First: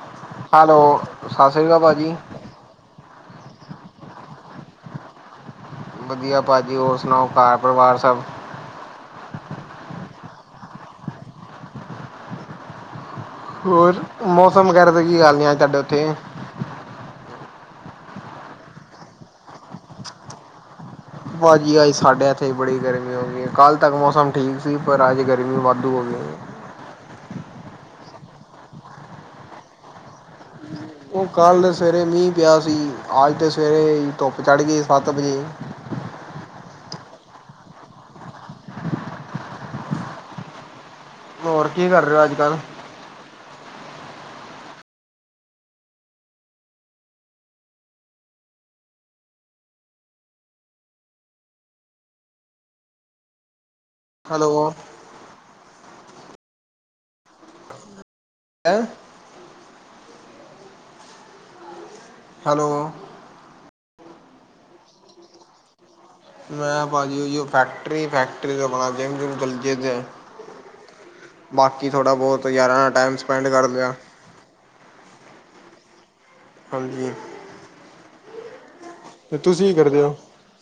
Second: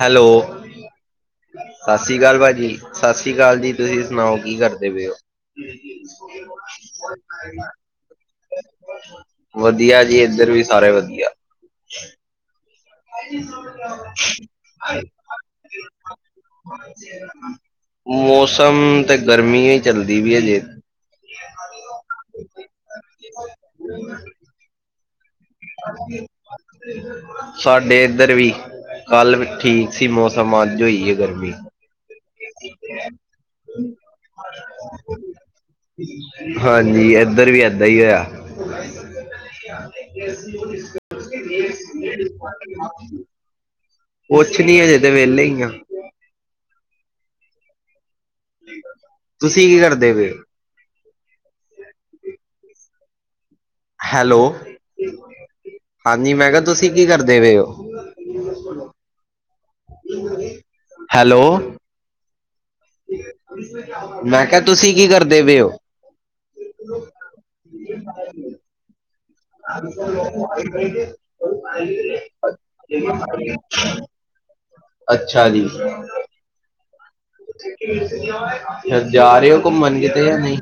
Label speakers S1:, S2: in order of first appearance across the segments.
S1: Hello,
S2: hello ਸ਼੍ਰੀ ਅਕਾਲ
S1: ਸਤਿ
S2: ਭਾਜੀ
S1: ਸ਼੍ਰੀ ਅਕਾਲ ਭਾਜੀ। ਸਤਿ ਸ੍ਰੀ ਅਕਾਲ ਜੀ, ਤੁਸੀਂ ਸੁਣਾਓ ਕੀ ਕਰਦੇ ਪਏ ਹੋ?
S2: ਵਧੀਆ ਭਾਜੀ ਹੋਰ ਸੁਣਾਓ, ਘਰ ਪਰਿਵਾਰ ਸਭ
S1: ਵਧੀਆ ਜੀ ਇੱਧਰ ਵੀ ਸਾਰੇ ਵਧੀਆ
S2: ਹੋਰ ਮੌਸਮ ਵਗੈਰਾ ਦੇ ਕੀ ਹਾਲ ਨੇ, ਅੱਜ ਤੁਹਾਡੇ ਉੱਥੇ
S1: ਮੌਸਮ ਤੇ ਗਰਮੀ ਹੀ ਚੱਲਦੀ ਵੀ ਅ ਜੇ
S2: ਭਾਜੀ ਅੱਜ ਸਾਡੇ ਇੱਥੇ ਬੜੀ ਗਰਮੀ ਹੋ ਗਈ ਹੈ, ਕੱਲ੍ਹ ਤੱਕ ਮੌਸਮ ਠੀਕ ਸੀ ਪਰ ਅੱਜ ਗਰ
S1: ਸਾਡੇ ਇੱਧਰ ਵੀ, ਕੱਲ ਠੀਕ ਸੀ ਮੌਸਮ ਸਮਾਜ ਜੋਈ,
S2: ਉਹ ਕੱਲ ਸਵੇਰੇ ਮੀਂਹ ਪਿਆ ਸੀ, ਅੱਜ ਤੇ ਸਵੇਰੇ ਧੁੱਪ ਚੜ ਗਈ ਸੱਤ ਵਜੇ
S1: ਹਾਂਜੀ, ਇਏਧਰ ਵੀ ਏਦਾਂ ਹੀ ਹੋਇਆ।
S2: ਹੋਰ ਕੀ ਕਰ ਰਹੇ ਹੋ ਅੱਜ ਕੱਲ੍ਹ
S1: ਕੁੱਛ ਨੀ ਅਜੇ ਤੇ ਵਿਹਲੇ ਹੀ ਆ। ਤੁਸੀਂ ਕੀ ਕਰਦੇ ਪਏ ੳ? ਹੈਲੋ, ਹਾਂਜੀ ਮੈਂ ਕਿਹਾ ਤੁਸੀਂ ਕੀ ਕਰਦੇ ਪਏ
S2: ਹੈਂ
S1: ਹੋ? ਹੈਲੋ।
S2: ਹੈਲੋ।
S1: ਮੈਂ ਕਿਹਾ ਤੁਸੀਂ ਕੀ ਕਰਦੇ ਪਏ ਹੋ?
S2: ਮੈਂ ਭਾਜੀੀ ਉਹ ਫੈਕਟਰੀ, ਫੈਕਟਰੀ ਦਾ ਬਣਾ
S1: ਆ ਸ ਲੋਕ
S2: ਬਾਕੀ ਥੋੜ੍ਹਾ ਬਹੁਤ ਯਾਰਾਂ ਨਾਲ ਟਾਈਮ ਸਪੈਂਡ ਕਰ ਲਿਆ
S1: ਅੱਛਾ ਜੀ।
S2: ਹਾਂਜੀ।
S1: ਜਾ ਰਹੇ ਹੋ
S2: ਤੁਸੀਂ ਕੀ
S1: ਘੁੰਮਣ
S2: ਕਰਦੇ ਹੋ
S1: ਕਿਤੇ ਜਾਂ ਨਹੀਂ,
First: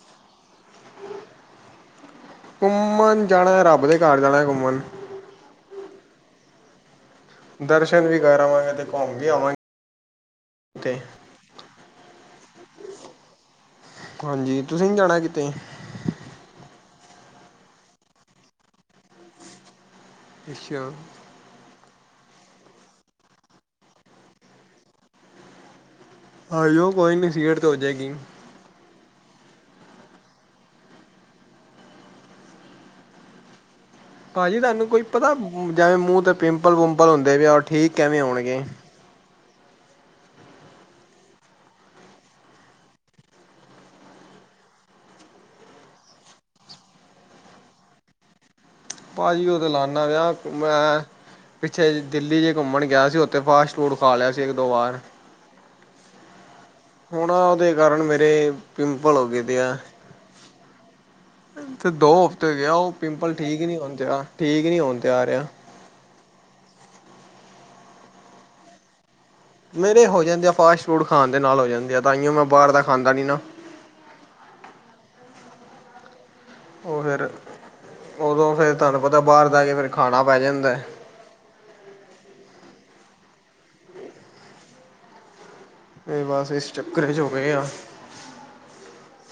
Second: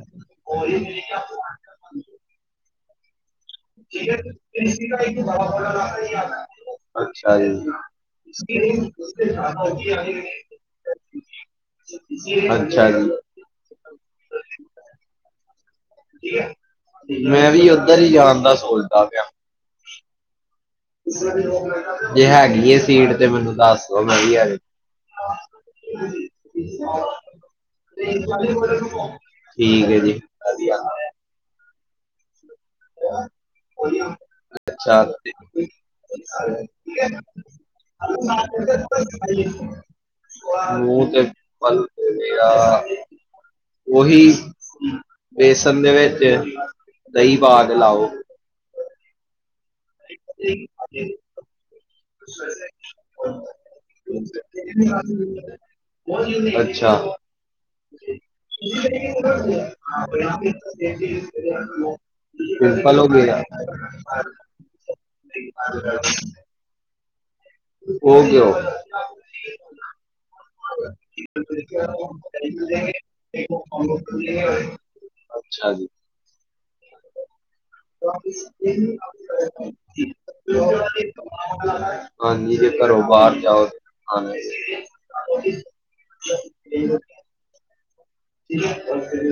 S2: ਘੁੰਮਣ ਜਾਣਾ, ਰੱਬ ਦੇ ਘਰ ਜਾਣਾ ਘੁੰਮਣ
S1: ਬਾ
S2: ਦਰਸ਼ਨ ਵੀ ਕਰ ਆਵਾਂਗੇ ਅਤੇ ਘੁੰਮ ਵੀ
S1: ਅੱਛਾ
S2: ਆਵਾਂਗੇ ਕਿਤੇ
S1: ਜੀ। ਅੱਛਾ ਜੀ।
S2: ਹਾਂਜੀ, ਤੁਸੀਂ ਨੀ ਜਾਣਾ ਕਿਤੇ?
S1: ਮੈਂ ਵੀ ਉੱਧਰ ਹੀ ਜਾਣ ਦਾ ਸੋਚਦਾ ਪਿਆ।
S2: ਅਛਾ।
S1: ਜੇ ਹੈਗੀ ਸੀਟ ਤੇ ਮੈਨੂੰ ਦੱਸ ਦੋ, ਮੈਂ ਵੀ ਅਜ
S2: ਆ ਜਾਓ ਕੋਈ ਨਹੀਂ ਸੀਟ ਤਾਂ ਹੋ ਜਾਏਗੀ
S1: ਠੀਕ ਜੀ, ਵਧੀਆ। ਅ ਹੋ
S2: ਭਾਜੀ ਤੁਹਾਨੂੰ ਕੋਈ ਪਤਾ, ਜਿਵੇਂ ਮੂੰਹ ਤੇ ਪਿੰਪਲ ਵੁੰਪਲ ਹੁੰਦੇ ਵੀ ਆ ਉਹ ਠੀਕ ਕਿਵੇਂ ਹੋਣਗੇ?
S1: ਮੂੰਹ ਤੇ ਪਿੰਪਲ ਉਹੀ ਬੇਸਨ ਦੇ ਵਿੱਚ ਦਹੀਂ ਪਾ ਕੇ ਲਾਓ।
S2: ਭਾਅ ਜੀ ਉਹ ਤੇ ਲਾਂਦਾ ਵਿਆ, ਮੈਂ ਪਿੱਛੇ ਜ ਦਿੱਲੀ ਜੇ ਘੁੰਮਣ ਗਿਆ ਸੀ, ਉੱਥੇ ਫਾਸਟ ਫੂਡ ਖਾ ਲਿਆ ਸੀ ਇੱਕ ਦੋ ਵਾਰ
S1: [unintelligible] ਬੋਤ ਜਰੂਰੀ, ਹਾਂਜੀ।
S2: ਹੁਣ ਉਦੇ ਕਾਰਨ ਮੇਰੇ ਪਿੰਪਲ ਹੋ ਗਏ ਦੇ ਆ। ਤੇ ਦੋ ਹਫ਼ਤੇ ਹੋ ਗਿਆ। ਉਹ ਪਿੰਪਲ ਠੀਕ ਨੀ ਹੋਨਣ ਤੇ, ਠੀਕ ਨੀ ਹੋਣ ਤੇ ਆ ਰਿਹਾ।
S1: [unintelligible] ਉਹ ਕਿਉਂ?
S2: ਮੇਰੇ ਹੋ ਜਾਂਦੇ ਆ, ਫਾਸਟ ਫੂਡ ਖਾਣ ਦੇ ਨਾਲ ਹੋ ਜਾਂਦੇ ਆ ਤਾਂਓ ਮੈਂ ਬਾਹਰ ਦਾ ਖਾਂਦਾ ਨੀ ਨਾ।
S1: ਅੱਛਾ ਜੀ।
S2: ਉਹ ਫਿਰ
S1: [inaudible]
S2: ਉਦੋਂ ਫਿਰ ਤੁਹਾਨੂੰ ਪਤਾ ਬਾਹਰ ਦਾ ਕੇ ਫਿਰ ਖਾਣਾ ਪੈ ਜਾਂਦਾ
S1: ਹਾਂਜੀ ਜੇ ਘਰੋਂ ਬਾਹਰ ਜਾਓ ਹਾਂਜੀ।
S2: ਇਹ ਬਸ ਇਸ ਚੱਕਰ ਚ ਹੋ ਗਏ ਆ।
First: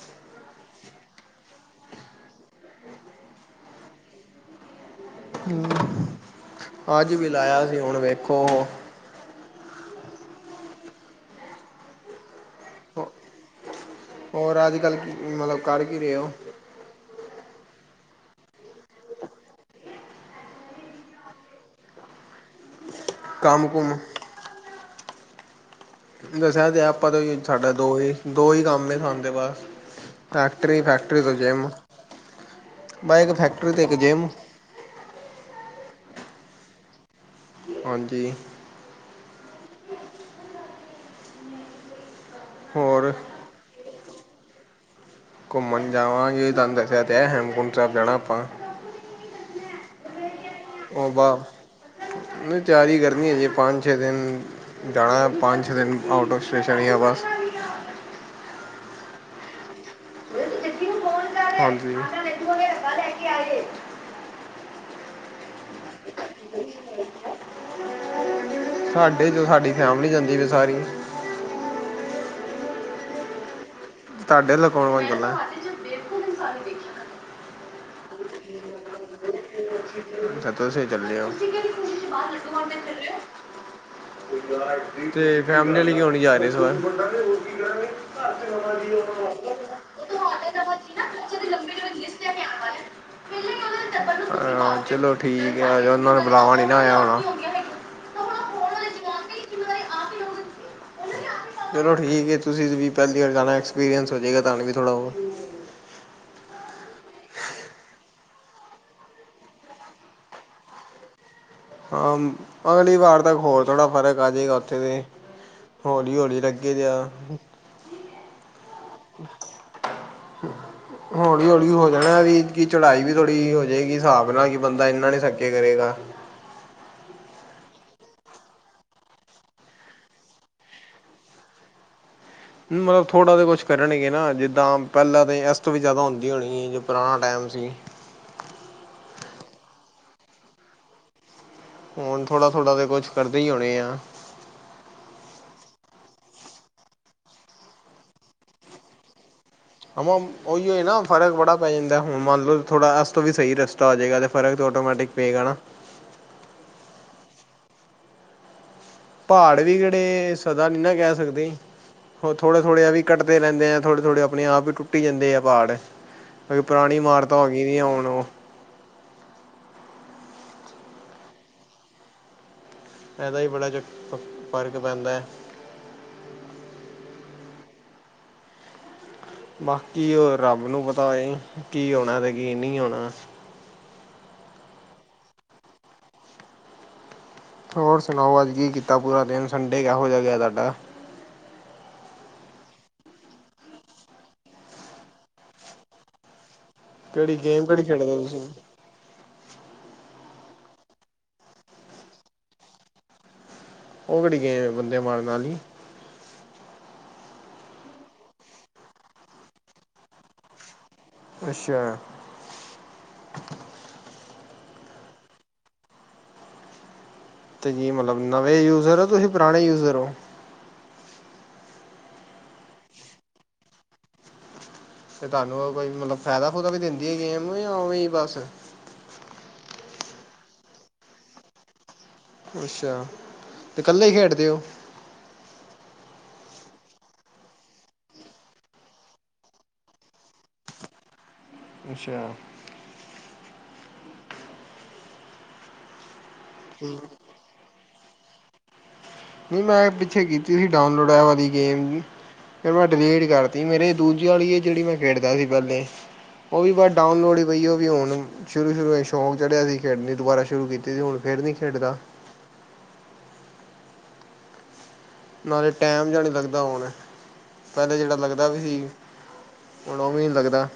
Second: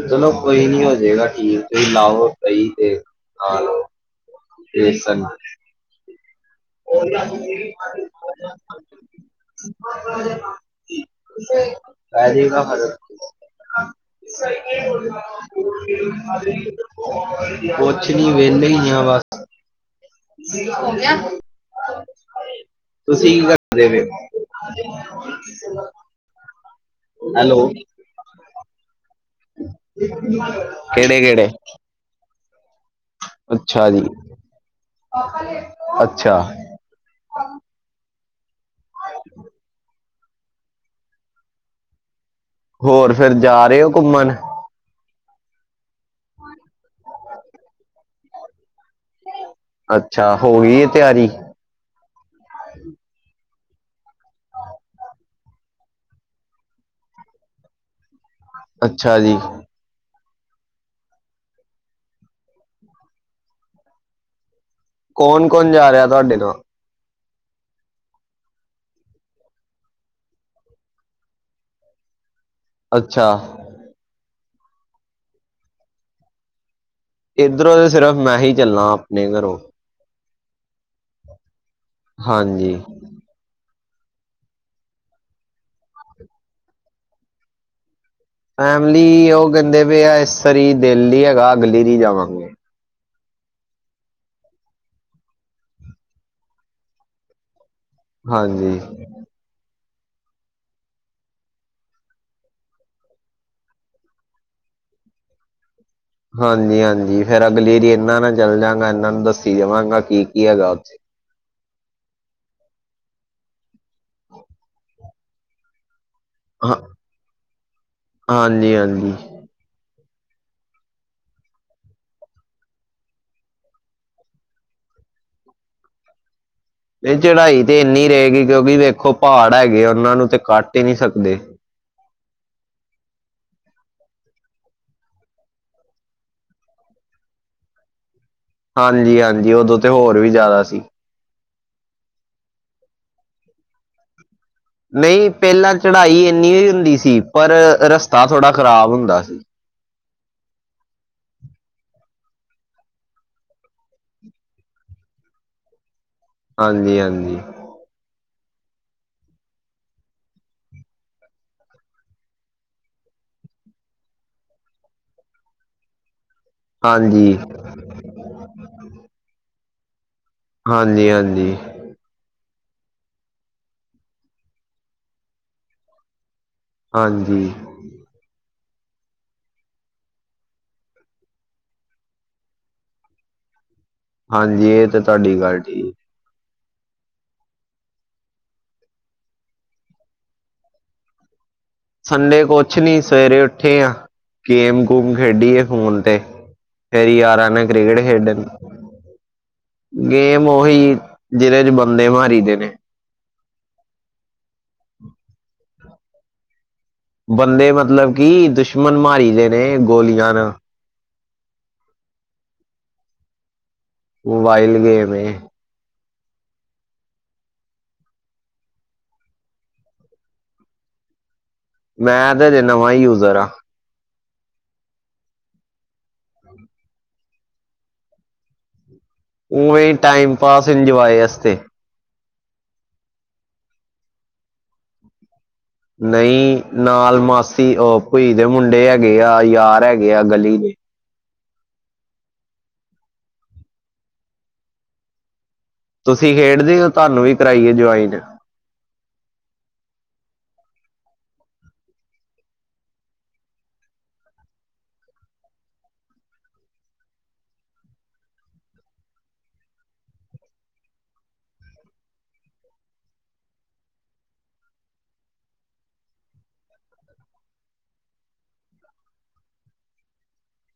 S1: ਚਲੋ ਕੋਈ ਨੀ ਹੋ ਜਏਗਾ ਠੀਕ ਏ, ਤੁਸੀਂ ਲਾਓ ਸਹੀ ਤੇ ਖਾ ਲਓ ਬੇਸਨ
S2: ਅੱਜ ਵੀ ਲਾਇਆ ਸੀ ਹੁਣ ਵੇਖੋ ਓਹ
S1: [inaudible] [inaudible]
S2: ਹੋਰ ਅੱਜ ਕੱਲ੍ਹ ਕੀ ਮਤਲਬ ਕਰ ਕੀ ਰਹੇ ਹੋ
S1: ਕੁਛ ਨੀ ਵੇੈਲੇ ਇ ਆ ਬਸ ਤੁਸੀਂ ਕੀ
S2: ਕੰਮ
S1: ਕਰਦੇ
S2: ਕੁਮ
S1: ਪਏ ਓ?
S2: ਦੱਸਿਆ ਤੇ ਏ, ਆਪਾਂ ਤੇ ਓਹੀ
S1: ਹੈਲੋ
S2: ਸਾਡਾ ਦੋ ਈ, ਦੋ ਈ ਕੰਮ ਏ ਸਾਨੂੰ ਓ ਦੇ ਬਾਦ, ਫੈਕਟਰੀ
S1: ਕਿਹੜੇ
S2: ਫੈਕਟਰੀ ਤੋਂ
S1: ਕਿਹੜੇ
S2: ਜੇਮ
S1: ਅੱਛਾ ਜੀ,
S2: ਜਿੰਮ
S1: ਅੱਛਾ।
S2: ਹਾਂਜੀ।
S1: [unintelligible] ਹੋਰ ਫਿਰ ਜਾ ਰਹੇ ਓ ਘੁੰਮਣ?
S2: ਘੁੰਮਣ ਜਾਵਾਂਗੇ ਤਾਨੂੰ ਦੱਸਿਆ ਤੇ ਏ, ਹੇਮਕੁੰਟ ਸਾਹਿਬ ਜਾਣਾ ਆਪਾਂ।
S1: ਅੱਛਾ ਹੋ ਗਈ ਏ ਤੇਆਰੀ?
S2: ਨੀ ਤੇਆਰੀ ਕਰਨੀ ਏ ਹਜੇ ਪੰਜ-ਛੇ ਦਿਨ ਜਾਣਾ ਪੰਜ-ਛੇ ਦਿਨ ਆਊਟ ਆਫ ਸਟੇਸ਼ਨ ਹੀ ਯਾ ਬਸ
S1: ਅੱਛਾ ਜੀ।
S2: ਹਾਂਜੀ।
S1: ਕੌਣ-ਕੌਣ ਜਾ ਰਿਹਾ ਤਾਡੇ ਤੋਂ?
S2: ਸਾਡੇ ਜੋ ਸਾਡੀ ਫੈਮਲੀ ਜਾਂਦੀ ਵੀ ਸਾਰੀ
S1: ਅੱਛਾ।
S2: ਤਾਡੇ ਅਲੋ ਕੌਣ-ਕੌਣ ਚੱਲਾਂ? ਏਨੇ ਬੇਵਕੂਫ ਇਨਸਾਨ ਨੀ ਦੇਖੇ ਮੈਂ
S1: ਏਧਰੋਂ ਤੇ ਸਿਰਫ਼ ਮੈਂ ਹੀ ਚੱਲਣਾ ਆਪਣੇ ਘਰੋਂ।
S2: ਤਾ ਤੁਸੀ ਚੱਲੇ ੳ।
S1: ਹਾਂਜੀ।
S2: ਤੇ ਫੈਮਲੀ ਆਲੇ ਕਿਉ ਨੀ ਜਾ ਰਹੇ ਏਸ ਵਾਰ?
S1: ਫੈਮਿਲੀ ਉਹ ਕੇਦੇ ਵੀ ਇਸ ਆਰੀ ਦੇਲ ਨੀ ਹੈਗਾ ਅਗਲੀ ਆਰੀ ਜਾਵਾਂਗੇ।
S2: ਹਾਂ ਚਲੋ ਠੀਕ ਆ ਉਹਨਾਂ ਨੂੰ ਬੁਲਾਵਾਂ ਨੀ ਨਾ ਆਯਾ ਹੋਣਾ।
S1: ਹਾਂਜੀ।
S2: ਚਲੋ ਠੀਕ ਏ, ਤੁਸੀਂ ਵੀ ਪੇਲੀ ਵਾਰ ਜਾਣਾ ਐਕਸਪੀਰੀਅੰਸ ਹੋ ਜਾਏਗਾ ਤਾਨੂੰ ਵੀ ਥੋੜਾ ਬੋਤ
S1: ਹਾਂਜੀ-ਹਾਂਜੀ ਫੇਰ ਅਗਲੀਰੀ ਇਹਨਾਂ ਨਾਲ ਚੱਲ ਜਾਂਗਾ ਇਹਨਾਂ ਨੂੰ ਦੱਸੀ ਜਾਵਾਂਗਾ ਕੀ-ਕੀ ਹੈਗਾ ਉੱਥੇ।
S2: ਹਾਂ ਅਗਲੀ ਵਾਰ ਤੱਕ ਹੋਰ ਥੋੜਾ ਫ਼ਰਕ ਆ ਜਾਏਗਾ ਉੱਥੇ ਤੇ ਹੌਲੀ-ਹੌਲੀ ਲੱਗੇ
S1: ਹਾਂ
S2: ਦੇ ਆ
S1: ਹਾਂਜੀ-ਹਾਂਜੀ।
S2: ਹਮ [unintelligible] ਹੋਲੀ-ਹੋਲੀ ਹੋ ਜਾਨਾ ਵੀ ਕੀ ਚੜਾਈ ਵੀ ਥੋੜੀ ਹੋ ਜਾਏਗੀ ਸਾਬ ਨਾਲ ਕਿ ਬੰਦਾ ਏਨਾਂ ਨੀ ਥੱਕੇ ਕਰੇਗਾ।
S1: ਤੇ ਚੜਾਈ ਤੇ ਏਨੀ ਰਏਗੀ ਕਿਓਂਕਿ ਵੇਖੋ ਪਹਾੜ ਹੈਗੇ ਓਨਾਂ ਨੂੰ ਤੇ ਕੱਟ ਈ ਨਈ ਸਕਦੇ।
S2: ਮਤਲਬ ਥੋੜ੍ਹਾ ਜਾ ਕੁਛ ਕਰਨਗੇ ਨਾ ਜਿੱਦਾਂ ਪੈਲਾਂ ਤੇ ਇਸ ਤੋ ਵੀ ਜ਼ਾਦਾ ਹੁੰਦੀ ਹੋਨੀ ਜੇ ਪੁਰਾਣਾ ਟੈਮ ਸੀ।
S1: ਹਾਂਜੀ-ਹਾਂਜੀ ਓਦੋਂ ਤੇ ਹੋਰ ਵੀ ਜ਼ਾਦਾ ਸੀ।
S2: ਹੁਨ ਥੋੜਾ-ਥੋੜਾ ਤੇ ਕੁੱਛ ਕਰਦੇ ਈ ਹੋਨੇ ਆ।
S1: ਨਈ ਪੈਲਾਂ ਚੜਾਈ ਇੰਨੀ ਨੀ ਹੁੰਦੀ ਸੀ ਪਰ ਰਸਤਾ ਥੋੜ੍ਹਾ ਖ਼ਰਾਬ ਹੁੰਦਾ ਸੀ।
S2: ਹਮ ਓਈਓ ਨਾ ਫਰਕ ਬੜਾ ਪੈ ਜਾਂਦਾ ਹੁਨ ਮੰਨ ਲੋ ਥੋੜ੍ਹਾ ਐਸ ਤੋਂ ਵੀ ਸਈ ਰਸਤਾ ਆ ਜੇਗਾ ਤੇ ਫਰਕ ਤੇ ਆਟੋਮੈਟਿਕ ਪਏਗਾ ਨਾ
S1: ਹਾਂਜੀ-ਹਾਂਜੀ।
S2: ਪਾੜ ਵੀ ਕੇੜੇ ਸਦਾ ਨੀ ਨਾ ਕੈ ਸਕਦੇ। ਓ ਥੋੜੇ-ਥੋੜੇ ਵੀ ਕਟਦੇ ਰੈਂਦੇ ਆ ਥੋੜੇ-ਥੋੜੇ ਆਪਨੇ ਆਪ ਵੀ ਟੁੱਟੀ ਜਾਂਦੇ ਐ ਪਾੜ ਕਿਓਂਕਿ ਪੁਰਾਨੀ ਇਮਾਰਤਾਂ
S1: ਹਾਂਜੀ,
S2: ਹੋ ਗਈਆਂ ਹੁਨ ਓ।
S1: ਹਾਂਜੀ-ਹਾਂਜੀ।
S2: ਏਹਦਾ ਵੀ ਬੜਾ ਚ ਫਰਕ ਪੈਂਦਾ।
S1: ਹਾਂਜੀ
S2: ਬਾਕੀ ਓ ਰੱਬ ਨੂੰ ਪਤਾ ਏ, ਕੀ ਹੋਨਾ ਤੇ ਕੀ ਨਈ ਹੋਨਾ।
S1: ਹਾਂਜੀ ਏ ਤੇ ਤੁਆਡੀ ਗੱਲ ਠੀਕ।
S2: ਹੋਰ ਸੁਨਾਓ ਅੱਜ ਕੀ ਕੀਤਾ ਪੂਰਾ ਦਿਨ ਸੰਡੇ ਕਿਹੋ ਜਾ ਗੇਆ ਤੁਆਡਾ।
S1: ਸੰਡੇ ਕੁਛ ਨੀ ਸਵੇਰੇ ਉੱਠੇ ਆਂ, ਗੇਮ ਗੂਮ ਖੇਡੀਏ ਫੋਨ ਤੇ। ਤੇਰੇ
S2: ਕਿਹੜੀ
S1: ਯਾਰ ਆਨਾ
S2: ਗੇਮ ਕਿਹੜੀ
S1: ਕ੍ਰਿਕਟ
S2: ਖੇਡਦੇ ਤੁਸੀਂ?
S1: ਖੇਡਨ ਗੇਮ ਓਹੀ ਜਿਦੇ ਚ ਬੰਦੇ ਮਾਰੀ ਦੇ ਨੇ।
S2: ਓ ਕੇੜੀ ਗੇਮ ਏ ਬੰਦੇ ਮਾਰਨ ਆਲੀ।
S1: ਬੰਦੇ ਮਤਲਬ ਕੀ ਦੁਸ਼ਮਨ ਮਾਰੀ ਦੇ ਨੇ ਗੋਲੀਆਂ ਨਾਲ।
S2: ਅੱਛੇਆ।
S1: ਮੋਬਾਈਲ ਗੇਮ ਏ।
S2: ਤੁਸੀਂ ਮਤਲਬ ਨਵੇਂ ਯੂਜ਼ਰ ਓਂ ਤੁਸੀਂ ਪੁਰਾਨੇ ਯੂਜ਼ਰ ਓਂ।
S1: ਮੈਂ ਤੇ ਹਜੇ ਨਵਾਂ ਈ ਯੂਜਰ ਆਂ।
S2: ਤੇ ਤਾਨੂੰ ਓ ਕੋਈ ਮਤਲਬ ਫੈਦਾ ਫੂਦਾ ਵੀ ਦਿੰਦੀ ਐ ਗੇਮ ਜਾਂ ਓਵੇਂ ਈ ਬਸ
S1: ਉਈਂ ਟਾਈਮ ਪਾਸ ਇੰਜੋਏ ਵਾਸਤੇ।
S2: ਅੱਛੇਆ, ਤੇ ਇਕੱਲੇ ਈ ਖੇਡਦੇ ਓਂ।
S1: ਨਈ ਨਾਲ ਮਾਸੀ ਓ ਭਈ ਦੇ ਮੁੰਡੇ ਹੈਗੇ ਆ ਯਾਰ ਹੈਗੇ ਆ ਗਲੀ ਦੇ।
S2: ਅੱਛੇਆ।
S1: ਤੁਸੀਂ ਖੇਡਦੇ ਓ ਤਾਨੂੰ ਵੀ ਕਰਾਈਏ ਜੁਆਇਨ।
S2: ਨਈ ਮੈਂ ਪਿੱਛੇ ਕੀਤੀ ਸੀ ਡਾਊਨਲੋਡ ਐ ਵਾਲੀ ਗੇਮ ਵੀ। ਫਿਰ ਮੈਂ ਡਿਲੀਟ ਕਰਤੀ ਮੇਰੇ ਦੂਜੇ ਆਲੀ ਐ ਜੇੜੀ ਮੈਂ ਖੇਡਦਾ ਸੀ ਪੈਲੇ। ਓ ਵੀ ਬਸ ਡਾਊਨਲੋਡ ਈ ਪਈਐ ਓ ਵੀ ਹੁਨ ਸ਼ੁਰੂ-ਸ਼ੁਰੂ ਚ ਸ਼ੌਂਕ ਚੜਿਆ ਸੀ ਖੇਡਨੀ ਦੁਬਾਰਾ ਸ਼ੁਰੂ ਕੀਤੀ ਸੀ ਹੁਨ ਫੇਰ ਨੀ ਖੇਡਦਾ। ਨਾਲੇ ਟੈਮ ਜਾ ਨੀ ਲੱਗਦਾ ਹੁਨ, ਪੈਲੇ ਜੇੜਾ ਲੱਗਦਾ ਵੀ ਸੀ। ਹੁਨ ਓ ਵੀ ਨੀ ਲੱਗਦਾ।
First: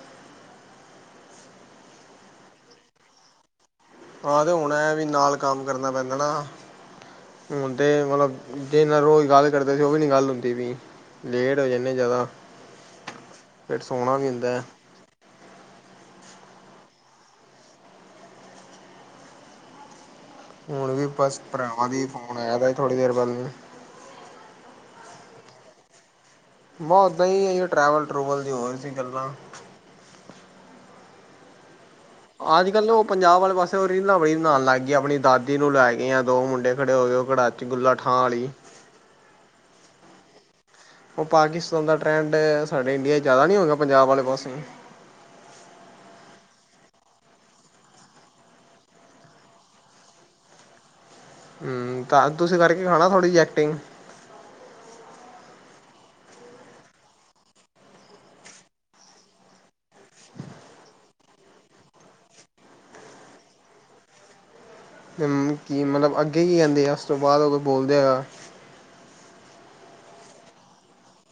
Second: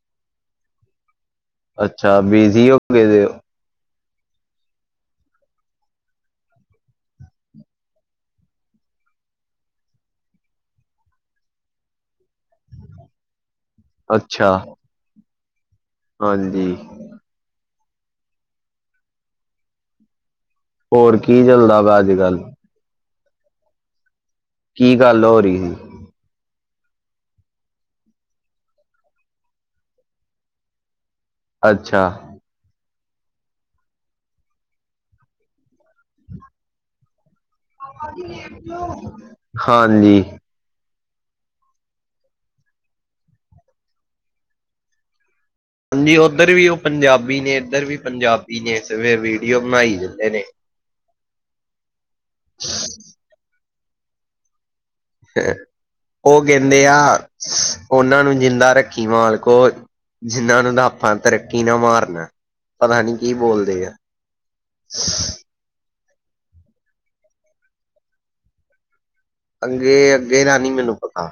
S1: ਅੱਛਾ ਬਿਜੀ ਹੋ ਗਏ ਦੇ।
S2: ਆਹ ਤੇ ਹੋਨਾ ਵੀ ਨਾਲ ਕੰਮ ਕਰਨਾ ਪੈਂਦਾ ਨਾ। ਹੁਨ ਤੇ ਮਤਲਬ ਜੀਦੇ ਨਾਲ ਰੋਜ਼ ਗੱਲ ਕਰਦੇ ਸੀ ਓ ਵੀ ਨੀ ਗੱਲ ਹੁੰਦੀ ਪਈ ਵੀ। ਲੇਟ ਹੋ ਜਾਂਦੇ ਜਿਆਦਾ, ਫਿਰ ਸੋਹਣਾ ਵੀ ਹੁੰਦਾ।
S1: ਅੱਛਾ ਹਾਂਜੀ।
S2: ਹੁਣ ਵੀ
S1: ਹੋਰ
S2: ਬਸ
S1: ਕੀ ਚੱਲਦਾ
S2: ਭਰਾਵਾਂ
S1: ਪਿਆ
S2: ਦੀ
S1: ਅੱਜ ਕੱਲ
S2: ਫੋਨ ਆਇਆ ਤ ਥੋੜ੍ਹੀ ਦੇਰ ਬਾਅਦ।
S1: ਕੀ ਗੱਲ ਹੋ ਰਹੀ ਹੈ।
S2: ਬੈਂ ਉੱਦਾਂ ਹੀ ਹੈ ਟਰੈਵਲ, ਟਰੂਵਲ ਦੀ ਹੋਰਹੀ ਸੀ ਗੱਲਾਂ।
S1: ਅੱਛਾ।
S2: ਅੱਜ ਕੱਲ੍ਹ ਉਹ ਪੰਜਾਬ ਵਾਲੇ ਪਾਸੇ ਉਹ ਰੀਲਾਂ ਬੜੀਆ ਬਨਾਣ ਲੱਗ ਗਈ, ਆਪਣੀ ਦਾਦੀ ਨੂੰ ਲੈ ਕੇ ਆ ਦੋ ਮੁੰਡੇ ਖੜੇ ਹੋਏ, ਉਹ ਖੜਾ
S1: ਹਾਂਜੀ।
S2: ਉਹ ਪਾਕਿਸਤਾਨ ਦਾ ਟਰੈਂਡ ਸਾਡੇ ਇੰਡੀਆ 'ਚ ਜ਼ਿਆਦਾ ਨਹੀਂ ਹੋ ਗਿਆ, ਪੰਜਾਬ ਵਾਲੇ ਪਾਸੇ।
S1: ਹਾਂਜੀ ਉੱਧਰ ਵੀ ਉਹ ਪੰਜਾਬੀ ਨੇ, ਇੱਧਰ ਵੀ ਪੰਜਾਬੀ ਨੇ, ਵੀਡੀਓ ਬਣਾਈ ਜਾਂਦੇ ਨੇ।
S2: ਹਮ ਤਾਂ, ਤੁਸੀਂ ਕਰਕੇ ਖਾਣਾ ਥੋੜ੍ਹੀ ਜਿ ਐਕਟਿੰਗ।
S1: ਉਹ ਕਹਿੰਦੇ ਆ, ਉਹਨਾਂ ਨੂੰ ਜਿੰਦਾ ਰੱਖੀ ਮਾਲਕੋ। ਜਿਨਾਂ ਨੂੰ ਤਾਂ ਆਪਾਂ ਤਰੱਕੀ ਨਾ ਮਾਰਨਾ, ਪਤਾ ਨਹੀਂ ਕੀ ਬੋਲਦੇ ਆ। ਹ।
S2: ਕਿ ਮਤਲਬ ਅੱਗੇ ਕੀ ਕਹਿੰਦੇ ਆ, ਉਸ ਤੋਂ ਬਾਅਦ ਉਹ ਕੋਈ ਬੋਲਦੇ ਹਾ
S1: ਅੱਗੇ, ਅੱਗੇ ਦਾ ਨੀ ਮੈਨੂੰ ਪਤਾ।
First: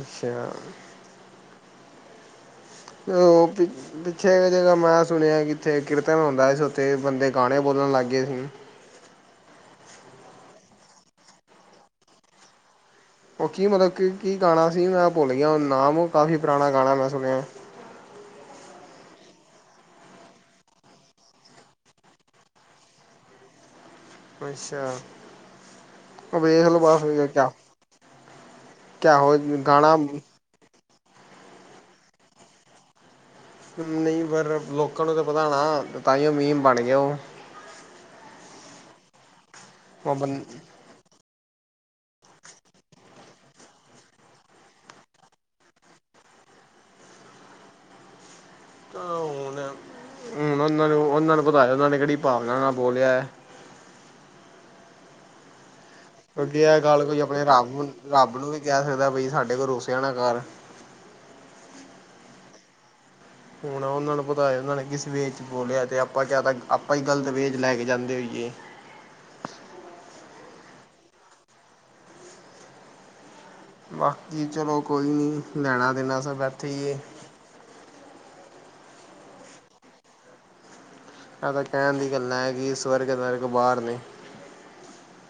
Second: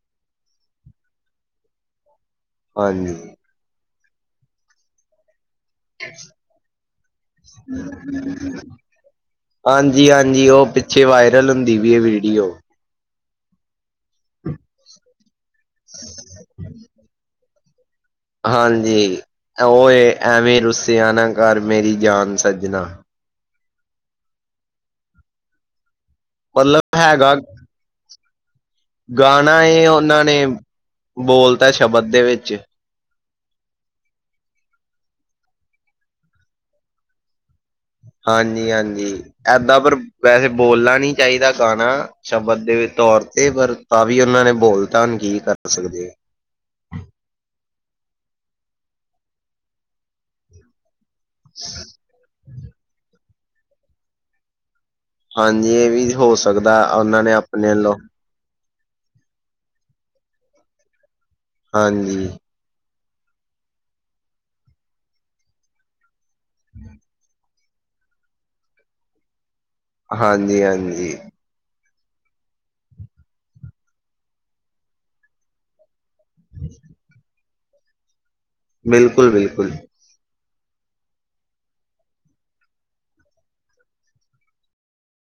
S2: ਅੱਛਾ।
S1: ਹਾਂਜੀ
S2: ਉਹ ਪਿੱਛੇ ਜ੍ਹ ਮੈਂ ਸੁਣਿਆ ਕਿ ਉੱਥੇ ਕੀਰਤਨ ਹੁੰਂਦਾ ਸੀ ਉੱਥੇ ਬੰਦੇ ਗਾਣੇ ਬੋਲਣ ਲੱਗ ਗਏ ਸੀ।
S1: ਹਾਂਜੀ ਹਾਂਜੀ, ਉਹ ਪਿੱਛੇ ਵਾਇਰਲ ਹੁੰਦੀ ਵੀ ਇਹ ਵੀਡੀਓ।
S2: ਉਹ ਕੀ ਮਤਲਬ ਕਿ ਕੀ ਗਾਣਾ ਸੀ, ਮੈਂ ਭੁੱਲ ਗਿਆ ਨਾਮ ਉਹ ਕਾਫੀ ਪੁਰਾਣਾ ਗਾਣਾ ਮੈਂ ਸੁਣਿਆ
S1: ਹਾਂਜੀ, ਉਹ ਐ ਵੇਂ ਐਵੇਂ ਰੁੱਸੇਿਆ ਨਾ ਘਰ ਮੇਰੀ ਜਾਨ ਸੱਜਣਾ
S2: ਅੱਛਾ, ਵੇਖਲ
S1: ਮਤਲਬ
S2: ਬਸ
S1: ਹੈਗਾ
S2: ਕਿਆ ਕਿਆ ਹੋ
S1: ਗਾਣਾ ਇਹ ਉਹਨਾਂ ਨੇ, ਬੋਲਤਾ ਸ਼ਬਦ ਦੇ ਵਿੱਚ
S2: ਨਹੀਂ ਪਰ ਲੋਕਾਂ ਨੂੰ ਤਾਂ ਪਤਾ ਨਾ, ਉਹ ਮੁੀਮ ਬਣ ਗਿਆ ਉਹ
S1: ਹਾਂਜੀ, ਹਾਂਜੀ ਏਦਾਂ ਪਰ
S2: ਹੁਣ
S1: ਵੈਸੇ ਬੋਲਣਾ ਨੀ ਚਾਹੀਦਾ ਗਾਣਾ ਸ਼ਬਦ ਦੇ ਤੌਰ ਤੇ, ਪਰ ਤਾਂ ਵੀ ਉਹਨਾਂ ਨੇ ਬੋਲ ਤਾ ਕੀ ਕਰ ਸਕਦੇ
S2: ਹੁਣ, ਹੁਣ ਉਹਨਾਂ ਨੂੰ ਉਹਨਾਂ ਨੂੰ ਪਤਾ ਉਹਨਾਂ ਨੇ ਕਿਹੜੀ ਭਾਵਨਾ ਨਾਲ ਬੋਲਿਆ ਹੈ।
S1: ਹਾਂਜੀ ਇਹ ਵੀ ਹੋ
S2: ਵਡੀ ਇਹ
S1: ਸਕਦਾ
S2: ਗੱਲ ਕੋਈ
S1: ਉਹਨਾਂ ਨੇ
S2: ਆਪਣੇ ਰੱਬ,
S1: ਵੱਲੋਂ
S2: ਰੱਬ ਨੂੰ ਵੀ ਕਹਿ ਸਕਦਾ ਬਈ ਸਾਡੇ ਕੋਲ ਰੁਸਿਆ ਨਾ ਕਰ
S1: ਹਾਂਜੀ।
S2: ਹੁਣ ਉਹਨਾਂ ਨੂੰ ਪਤਾ ਉਹਨਾਂ ਨੇ ਕਿਸ ਵੇ ਚ' ਬੋਲਿਆ ਤੇ ਆਪਾਂ ਕਿਆ ਆਪਾਂ ਹੀ ਗ਼ਲਤ ਵੇ ਲੈ ਕੇ ਜਾਂਦੇ ਹੋਏ
S1: ਹਾਂਜੀ, ਹਾਂਜੀ।
S2: ਬਾਕੀ ਚਲੋ ਕੋਈ ਨਹੀਂ, ਲੈਣਾ ਦੇਣਾ ਸਭ ਇਥੇ ਹੀ ਏ
S1: ਬਿਲਕੁਲ, ਬਿਲਕੁਲ
S2: ਇਹ ਤਾਂ ਕਹਿਣ ਦੀ ਗੱਲਾਂ ਹੈ ਕਿ, ਸਵਰਗ ਸਵਰਗ ਬਾਹਰ ਨੇ